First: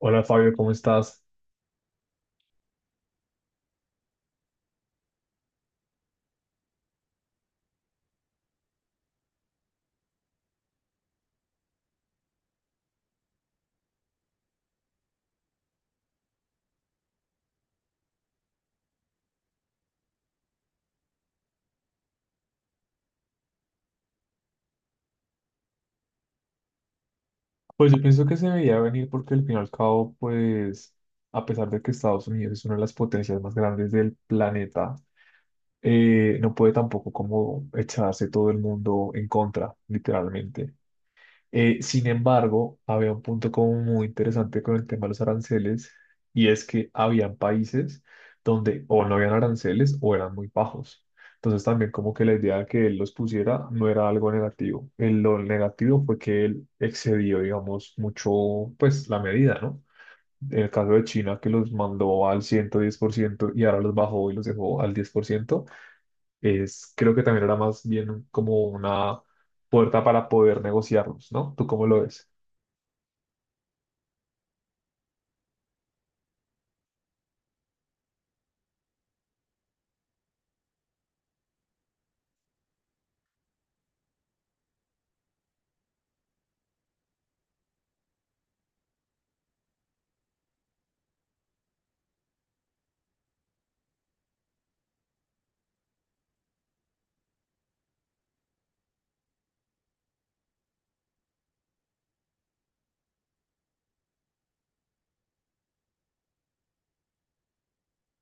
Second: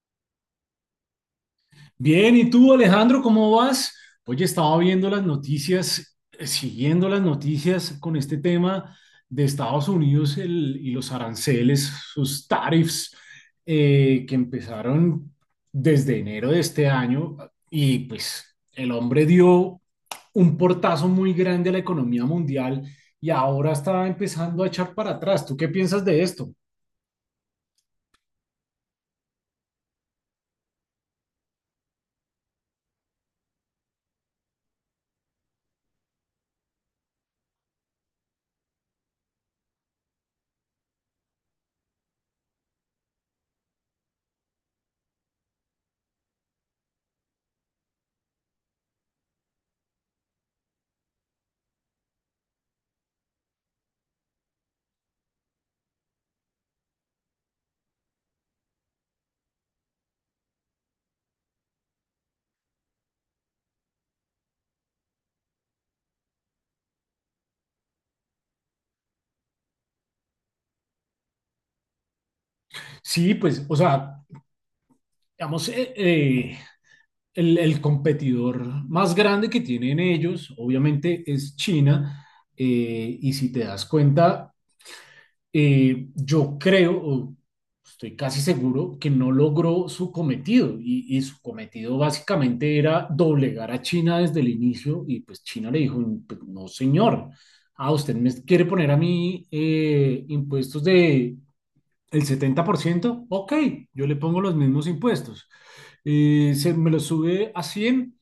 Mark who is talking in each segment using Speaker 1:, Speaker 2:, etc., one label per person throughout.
Speaker 1: Hola Fabio, ¿cómo estás?
Speaker 2: Bien, ¿y tú, Alejandro, cómo vas? Oye, estaba viendo las noticias, siguiendo las noticias con este tema de Estados Unidos y los aranceles, sus tariffs, que empezaron desde enero de este año y pues el hombre dio un portazo muy grande a la economía mundial y ahora está empezando a echar para atrás. ¿Tú qué piensas de esto?
Speaker 1: Pues yo pienso que se veía venir porque al fin y al cabo, pues a pesar de que Estados Unidos es una de las potencias más grandes del planeta, no puede tampoco como echarse todo el mundo en contra, literalmente. Sin embargo, había un punto como muy interesante con el tema de los aranceles y es que habían países donde o no habían aranceles o eran muy bajos. Entonces también como que la idea de que él los pusiera no era algo negativo. El- lo negativo fue que él excedió, digamos, mucho pues la medida, ¿no? En el caso de China que los mandó al 110% y ahora los bajó y los dejó al 10% es, creo que también era más bien como una puerta para poder negociarlos, ¿no? ¿Tú cómo lo ves?
Speaker 2: Sí, pues, o sea, digamos, el competidor más grande que tienen ellos, obviamente, es China. Y si te das cuenta, yo creo, o estoy casi seguro, que no logró su cometido. Y su cometido básicamente era doblegar a China desde el inicio. Y pues China le dijo, "Pues, no, señor, usted me quiere poner a mí impuestos de el 70%. Ok, yo le pongo los mismos impuestos. Me lo sube a 100.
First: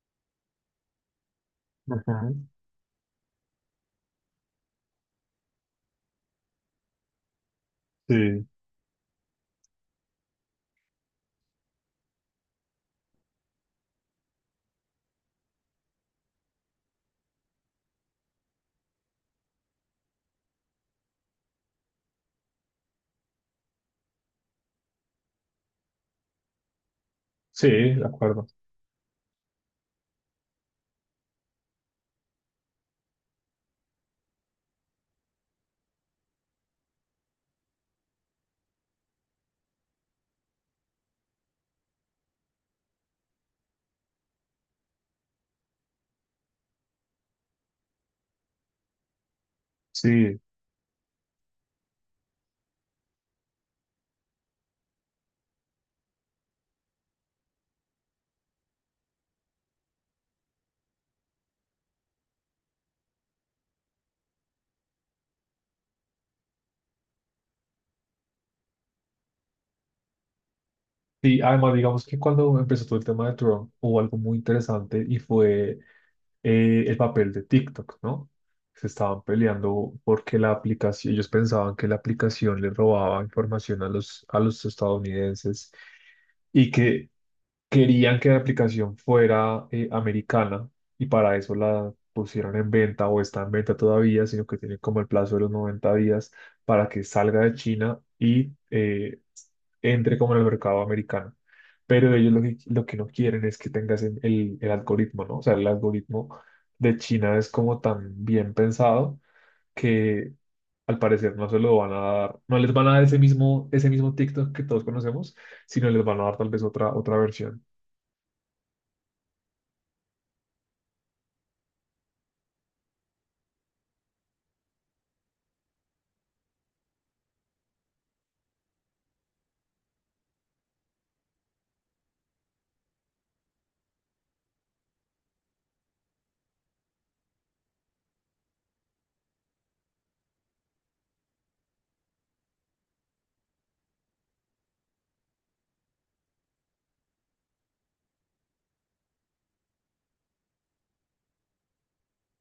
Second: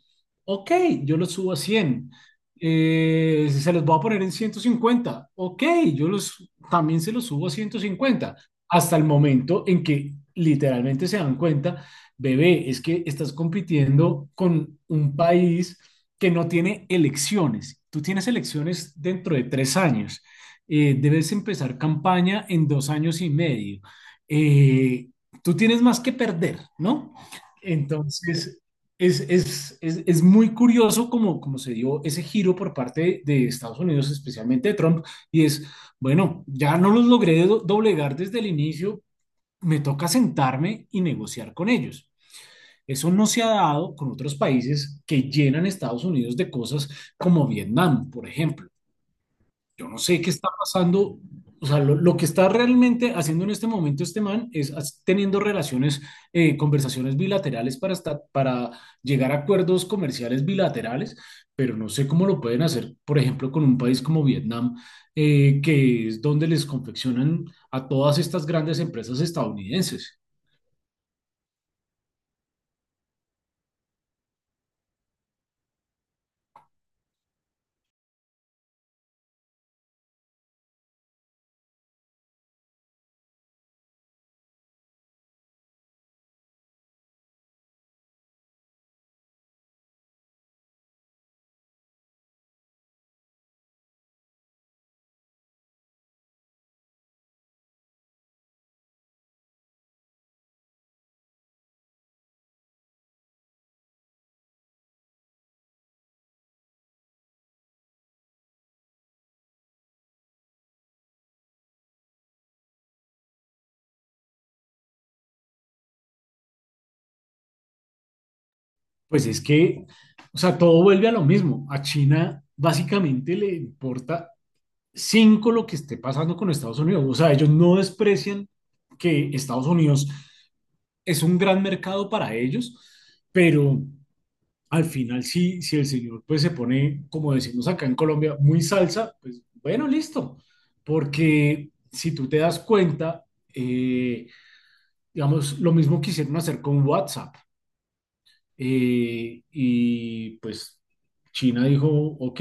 Speaker 2: Ok, yo lo subo a 100.
Speaker 1: Ujú.
Speaker 2: Se los voy a poner en 150. Ok, también se los subo a 150."
Speaker 1: Sí,
Speaker 2: Hasta el momento en que literalmente se dan cuenta, bebé, es que estás compitiendo con un país que no tiene elecciones. Tú tienes elecciones dentro de 3 años. Debes empezar campaña en 2 años y medio. Eh, tú tienes más que perder, ¿no?
Speaker 1: sí, de acuerdo.
Speaker 2: Entonces, es muy curioso como se dio ese giro por parte de Estados Unidos, especialmente de Trump, y es, bueno, ya no los logré doblegar desde el inicio, me toca sentarme y negociar con ellos. Eso no se ha dado con otros países que llenan Estados Unidos de cosas como Vietnam, por ejemplo. Yo no sé qué
Speaker 1: Sí.
Speaker 2: está pasando. O sea, lo que está realmente haciendo en este momento este man es teniendo relaciones, conversaciones bilaterales para, para llegar a acuerdos comerciales bilaterales, pero no sé cómo lo pueden hacer, por ejemplo, con un país como Vietnam, que es donde les confeccionan a todas estas grandes empresas estadounidenses.
Speaker 1: Y además, digamos que cuando empezó todo el tema de Trump hubo algo muy interesante y fue el papel de TikTok, ¿no? Se estaban peleando porque la aplicación, ellos pensaban que la aplicación le robaba información a los estadounidenses y que querían que la aplicación fuera americana y para eso la pusieron en venta o está en venta todavía, sino que tiene como el plazo de los 90 días para que salga de China y entre como en el mercado americano. Pero ellos lo que no quieren es que tengas el algoritmo, ¿no? O sea, el algoritmo de China es como tan bien pensado que al parecer no se lo van a dar, no les van a dar ese mismo TikTok que todos conocemos, sino les van a dar tal vez otra versión.
Speaker 2: Pues es que, o sea, todo vuelve a lo mismo. A China básicamente le importa cinco lo que esté pasando con Estados Unidos. O sea, ellos no desprecian que Estados Unidos es un gran mercado para ellos, pero al final sí, si el señor pues se pone, como decimos acá en Colombia, muy salsa, pues bueno, listo. Porque si tú te das cuenta, eh, digamos, lo mismo quisieron hacer con WhatsApp. Y pues China dijo, ok,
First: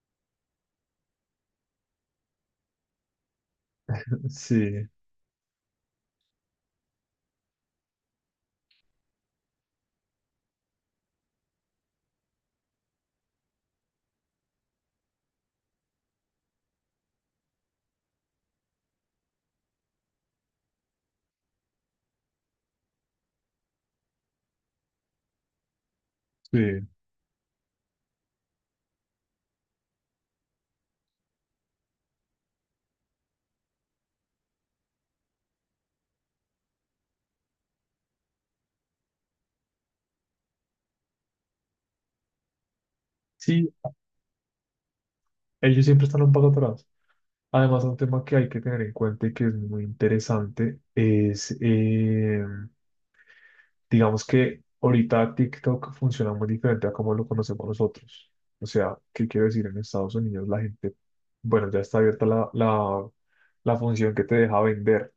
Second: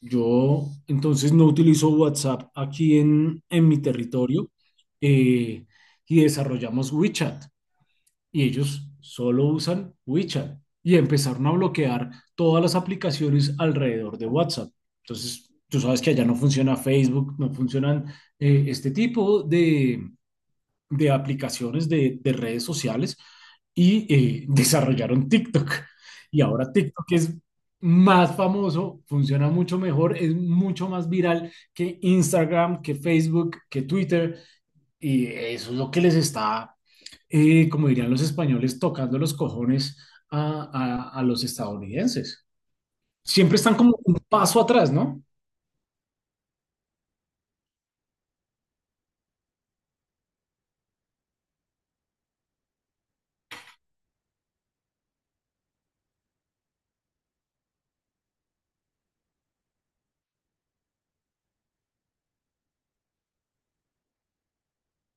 Speaker 2: yo entonces no utilizo WhatsApp aquí en mi territorio.
Speaker 1: Sí,
Speaker 2: eh, y desarrollamos WeChat y ellos solo usan WeChat y empezaron a bloquear todas las aplicaciones alrededor de WhatsApp. Entonces, tú sabes que allá no funciona Facebook, no funcionan este tipo de aplicaciones de redes sociales y desarrollaron TikTok. Y ahora
Speaker 1: sí.
Speaker 2: TikTok es más famoso, funciona mucho mejor, es mucho más viral que Instagram, que Facebook, que Twitter. Y eso es lo que les está, como dirían los españoles, tocando los cojones a los estadounidenses. Siempre
Speaker 1: Sí,
Speaker 2: están como un paso atrás, ¿no?
Speaker 1: ellos siempre están un poco atrás. Además, un tema que hay que tener en cuenta y que es muy interesante es, digamos que ahorita TikTok funciona muy diferente a como lo conocemos nosotros. O sea, ¿qué quiero decir? En Estados Unidos la gente, bueno, ya está abierta la función que te deja vender.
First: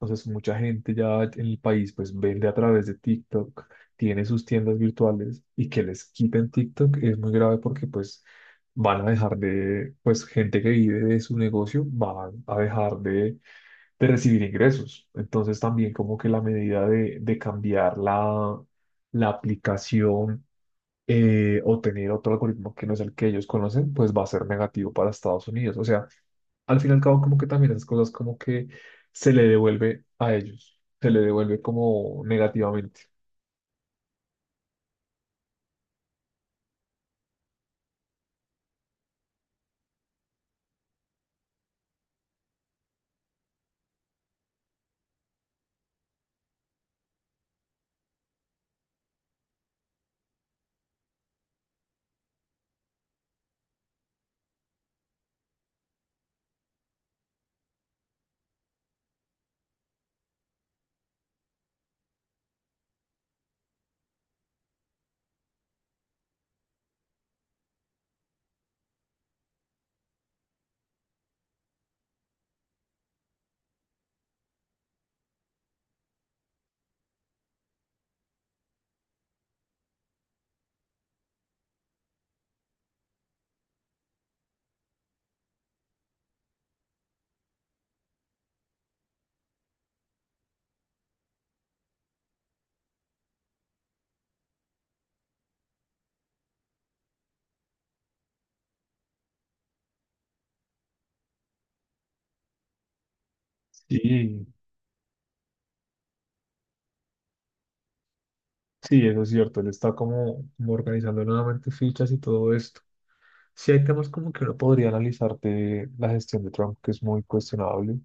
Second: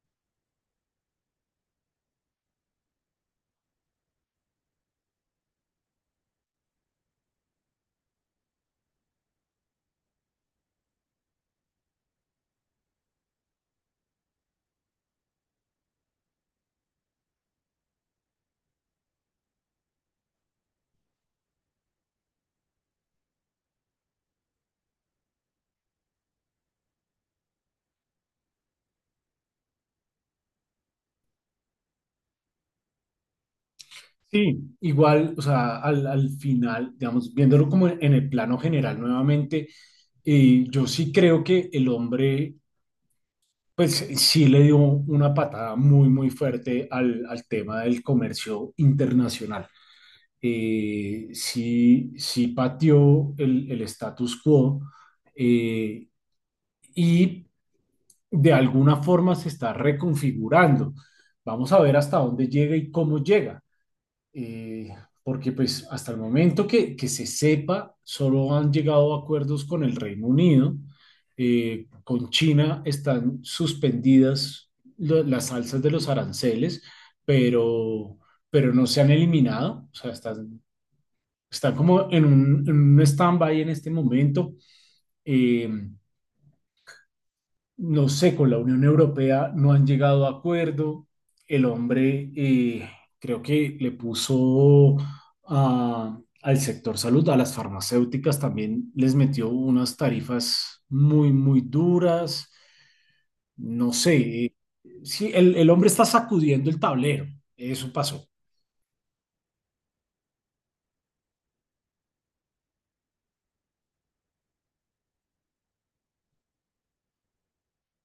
Speaker 1: Entonces, mucha gente ya en el país pues vende a través de TikTok, tiene sus tiendas virtuales y que les quiten TikTok es muy grave porque pues van a dejar de, pues gente que vive de su negocio va a dejar de recibir ingresos. Entonces, también como que la medida de cambiar la, la aplicación o tener otro algoritmo que no es el que ellos conocen, pues va a ser negativo para Estados Unidos. O sea, al fin y al cabo como que también esas cosas como que se le devuelve a ellos, se le devuelve como negativamente.
Speaker 2: Sí, igual, o sea, al final, digamos, viéndolo como en el plano general nuevamente, yo sí creo que el hombre, pues sí le dio una patada muy, muy fuerte al tema del comercio internacional. Sí, sí pateó el status quo. eh, y de alguna forma se está reconfigurando. Vamos a ver hasta dónde llega y cómo llega. eh, Porque pues hasta el momento que se sepa, solo han llegado a acuerdos con el Reino Unido, con China están suspendidas las alzas de los aranceles, pero, pero no se han eliminado, o sea, están como en un, stand-by en este momento. Eh, no sé, con la Unión Europea no han llegado a acuerdo. El hombre creo que le puso al sector salud, a las farmacéuticas también les metió unas tarifas muy, muy duras. No sé,
Speaker 1: Sí,
Speaker 2: sí, el hombre está sacudiendo el tablero, eso pasó.
Speaker 1: sí, eso es cierto, él está como organizando nuevamente fichas y todo esto. Sí hay temas como que uno podría analizar de la gestión de Trump, que es muy cuestionable,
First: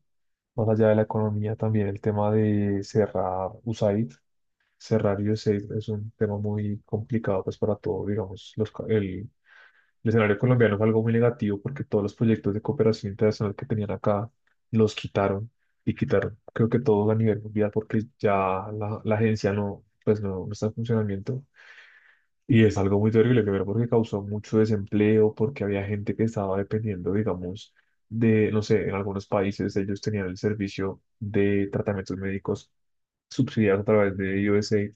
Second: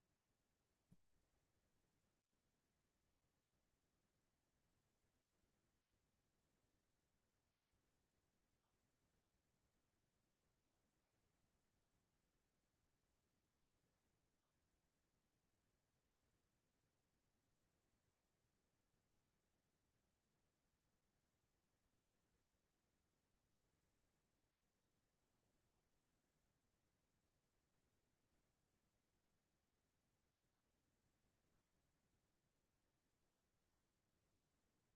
Speaker 1: más allá de la economía, también el tema de cerrar USAID. Cerrar USAID es un tema muy complicado pues para todo, digamos, el escenario colombiano fue algo muy negativo porque todos los proyectos de cooperación internacional que tenían acá los quitaron y quitaron, creo que todos a nivel mundial porque ya la agencia no está en funcionamiento. Y es algo muy terrible, primero porque causó mucho desempleo, porque había gente que estaba dependiendo, digamos, de, no sé, en algunos países ellos tenían el servicio de tratamientos médicos subsidiados a través de USAID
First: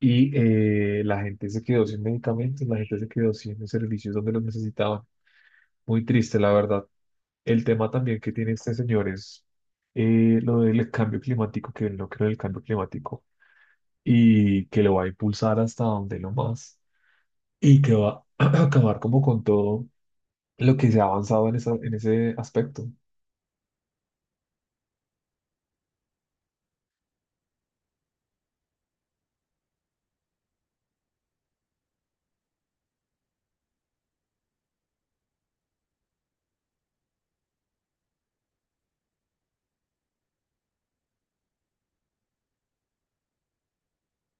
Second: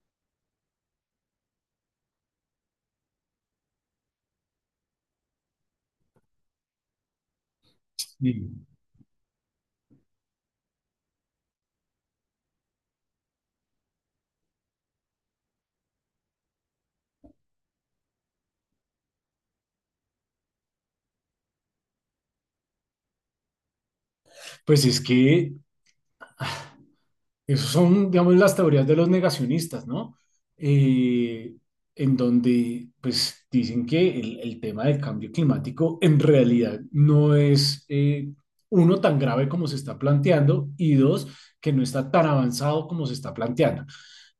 Speaker 1: y la gente se quedó sin medicamentos, la gente se quedó sin servicios donde los necesitaban. Muy triste, la verdad. El tema también que
Speaker 2: Y,
Speaker 1: tiene este señor es lo del cambio climático, que él no cree en el cambio climático y que lo va a impulsar hasta donde lo más y que va a acabar como con todo lo que se ha avanzado en, en ese aspecto.
Speaker 2: Pues es que esas son, digamos, las teorías de los negacionistas, ¿no? Eh, en donde, pues, dicen que el tema del cambio climático en realidad no es, uno, tan grave como se está planteando y dos, que no está tan avanzado como se está planteando.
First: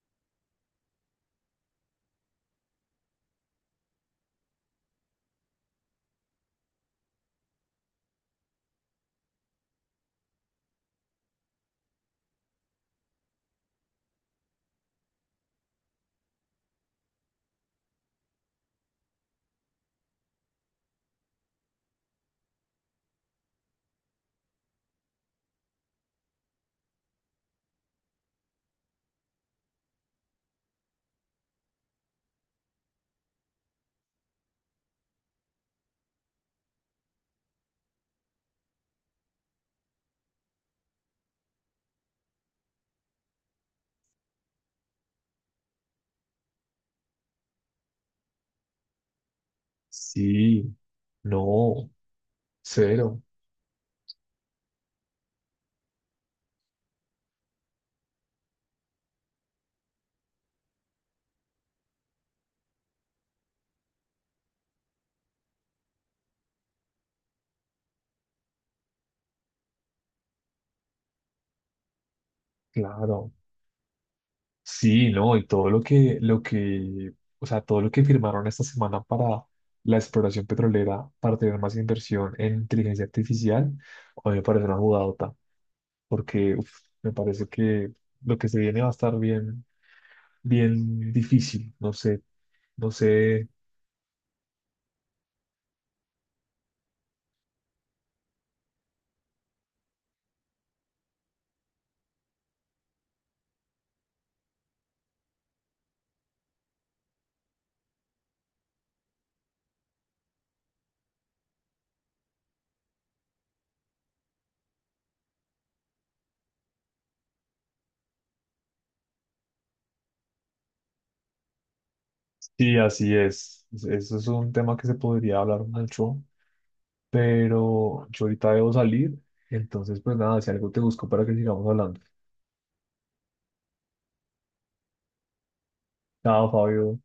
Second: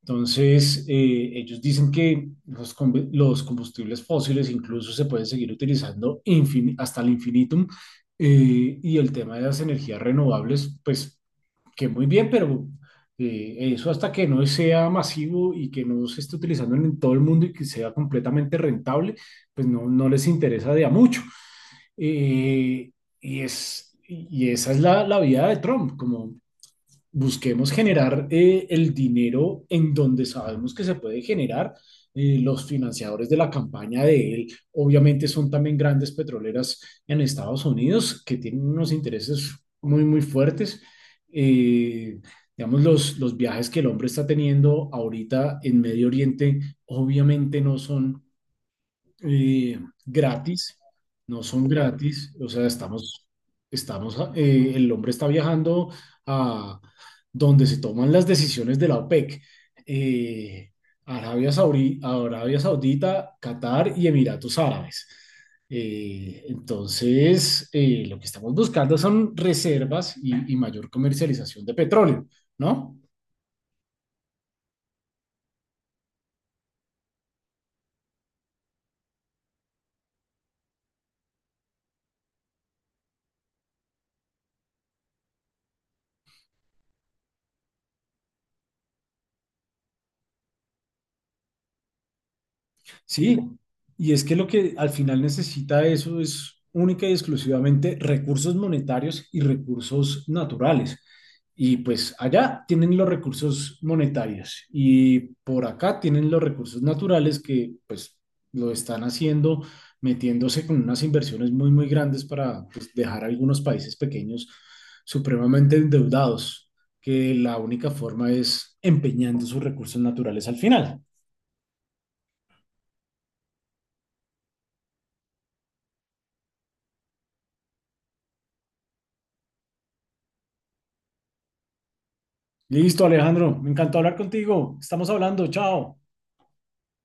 Speaker 2: Entonces, ellos dicen que los combustibles fósiles incluso se pueden seguir utilizando hasta el infinitum. Y el tema de las energías renovables, pues que muy bien, pero eso hasta que no sea masivo y que no se esté utilizando en todo el mundo y que sea completamente rentable, pues no, no les interesa de a mucho. Eh, y esa es la vía de Trump, como busquemos generar el dinero en donde sabemos que se puede generar. Los financiadores de la campaña de él, obviamente, son también grandes petroleras en Estados Unidos que tienen unos intereses muy, muy fuertes. Eh, digamos, los viajes que el hombre está teniendo ahorita en Medio Oriente, obviamente eh,
Speaker 1: Sí,
Speaker 2: gratis, no son
Speaker 1: no,
Speaker 2: gratis, o sea,
Speaker 1: cero,
Speaker 2: el hombre está viajando a donde se toman las decisiones de la OPEC, eh, Arabia Saudí, Arabia Saudita, Qatar y Emiratos Árabes. Entonces, lo que estamos buscando son reservas y mayor comercialización de petróleo, ¿no?
Speaker 1: claro. Sí, no, y todo o sea, todo lo que firmaron esta semana para la exploración petrolera, para tener más inversión en inteligencia artificial, a mí me parece una jugadota, porque uf, me parece que lo que se viene va a estar bien, bien difícil, no sé, no
Speaker 2: Sí,
Speaker 1: sé,
Speaker 2: y es que lo que al final necesita eso es única y exclusivamente recursos monetarios y recursos naturales. Y pues allá tienen los recursos monetarios y por acá tienen los recursos naturales que pues lo están haciendo metiéndose con unas inversiones muy, muy grandes para pues, dejar a algunos países pequeños supremamente endeudados, que la única forma es empeñando sus recursos naturales al final.
Speaker 1: sí, así es. Es- eso es un tema que se podría hablar mucho, pero yo ahorita debo salir, entonces pues nada, si algo te busco para que sigamos hablando.
Speaker 2: Listo, Alejandro, me encantó hablar contigo. Estamos hablando, chao.
Speaker 1: Chao, Fabio.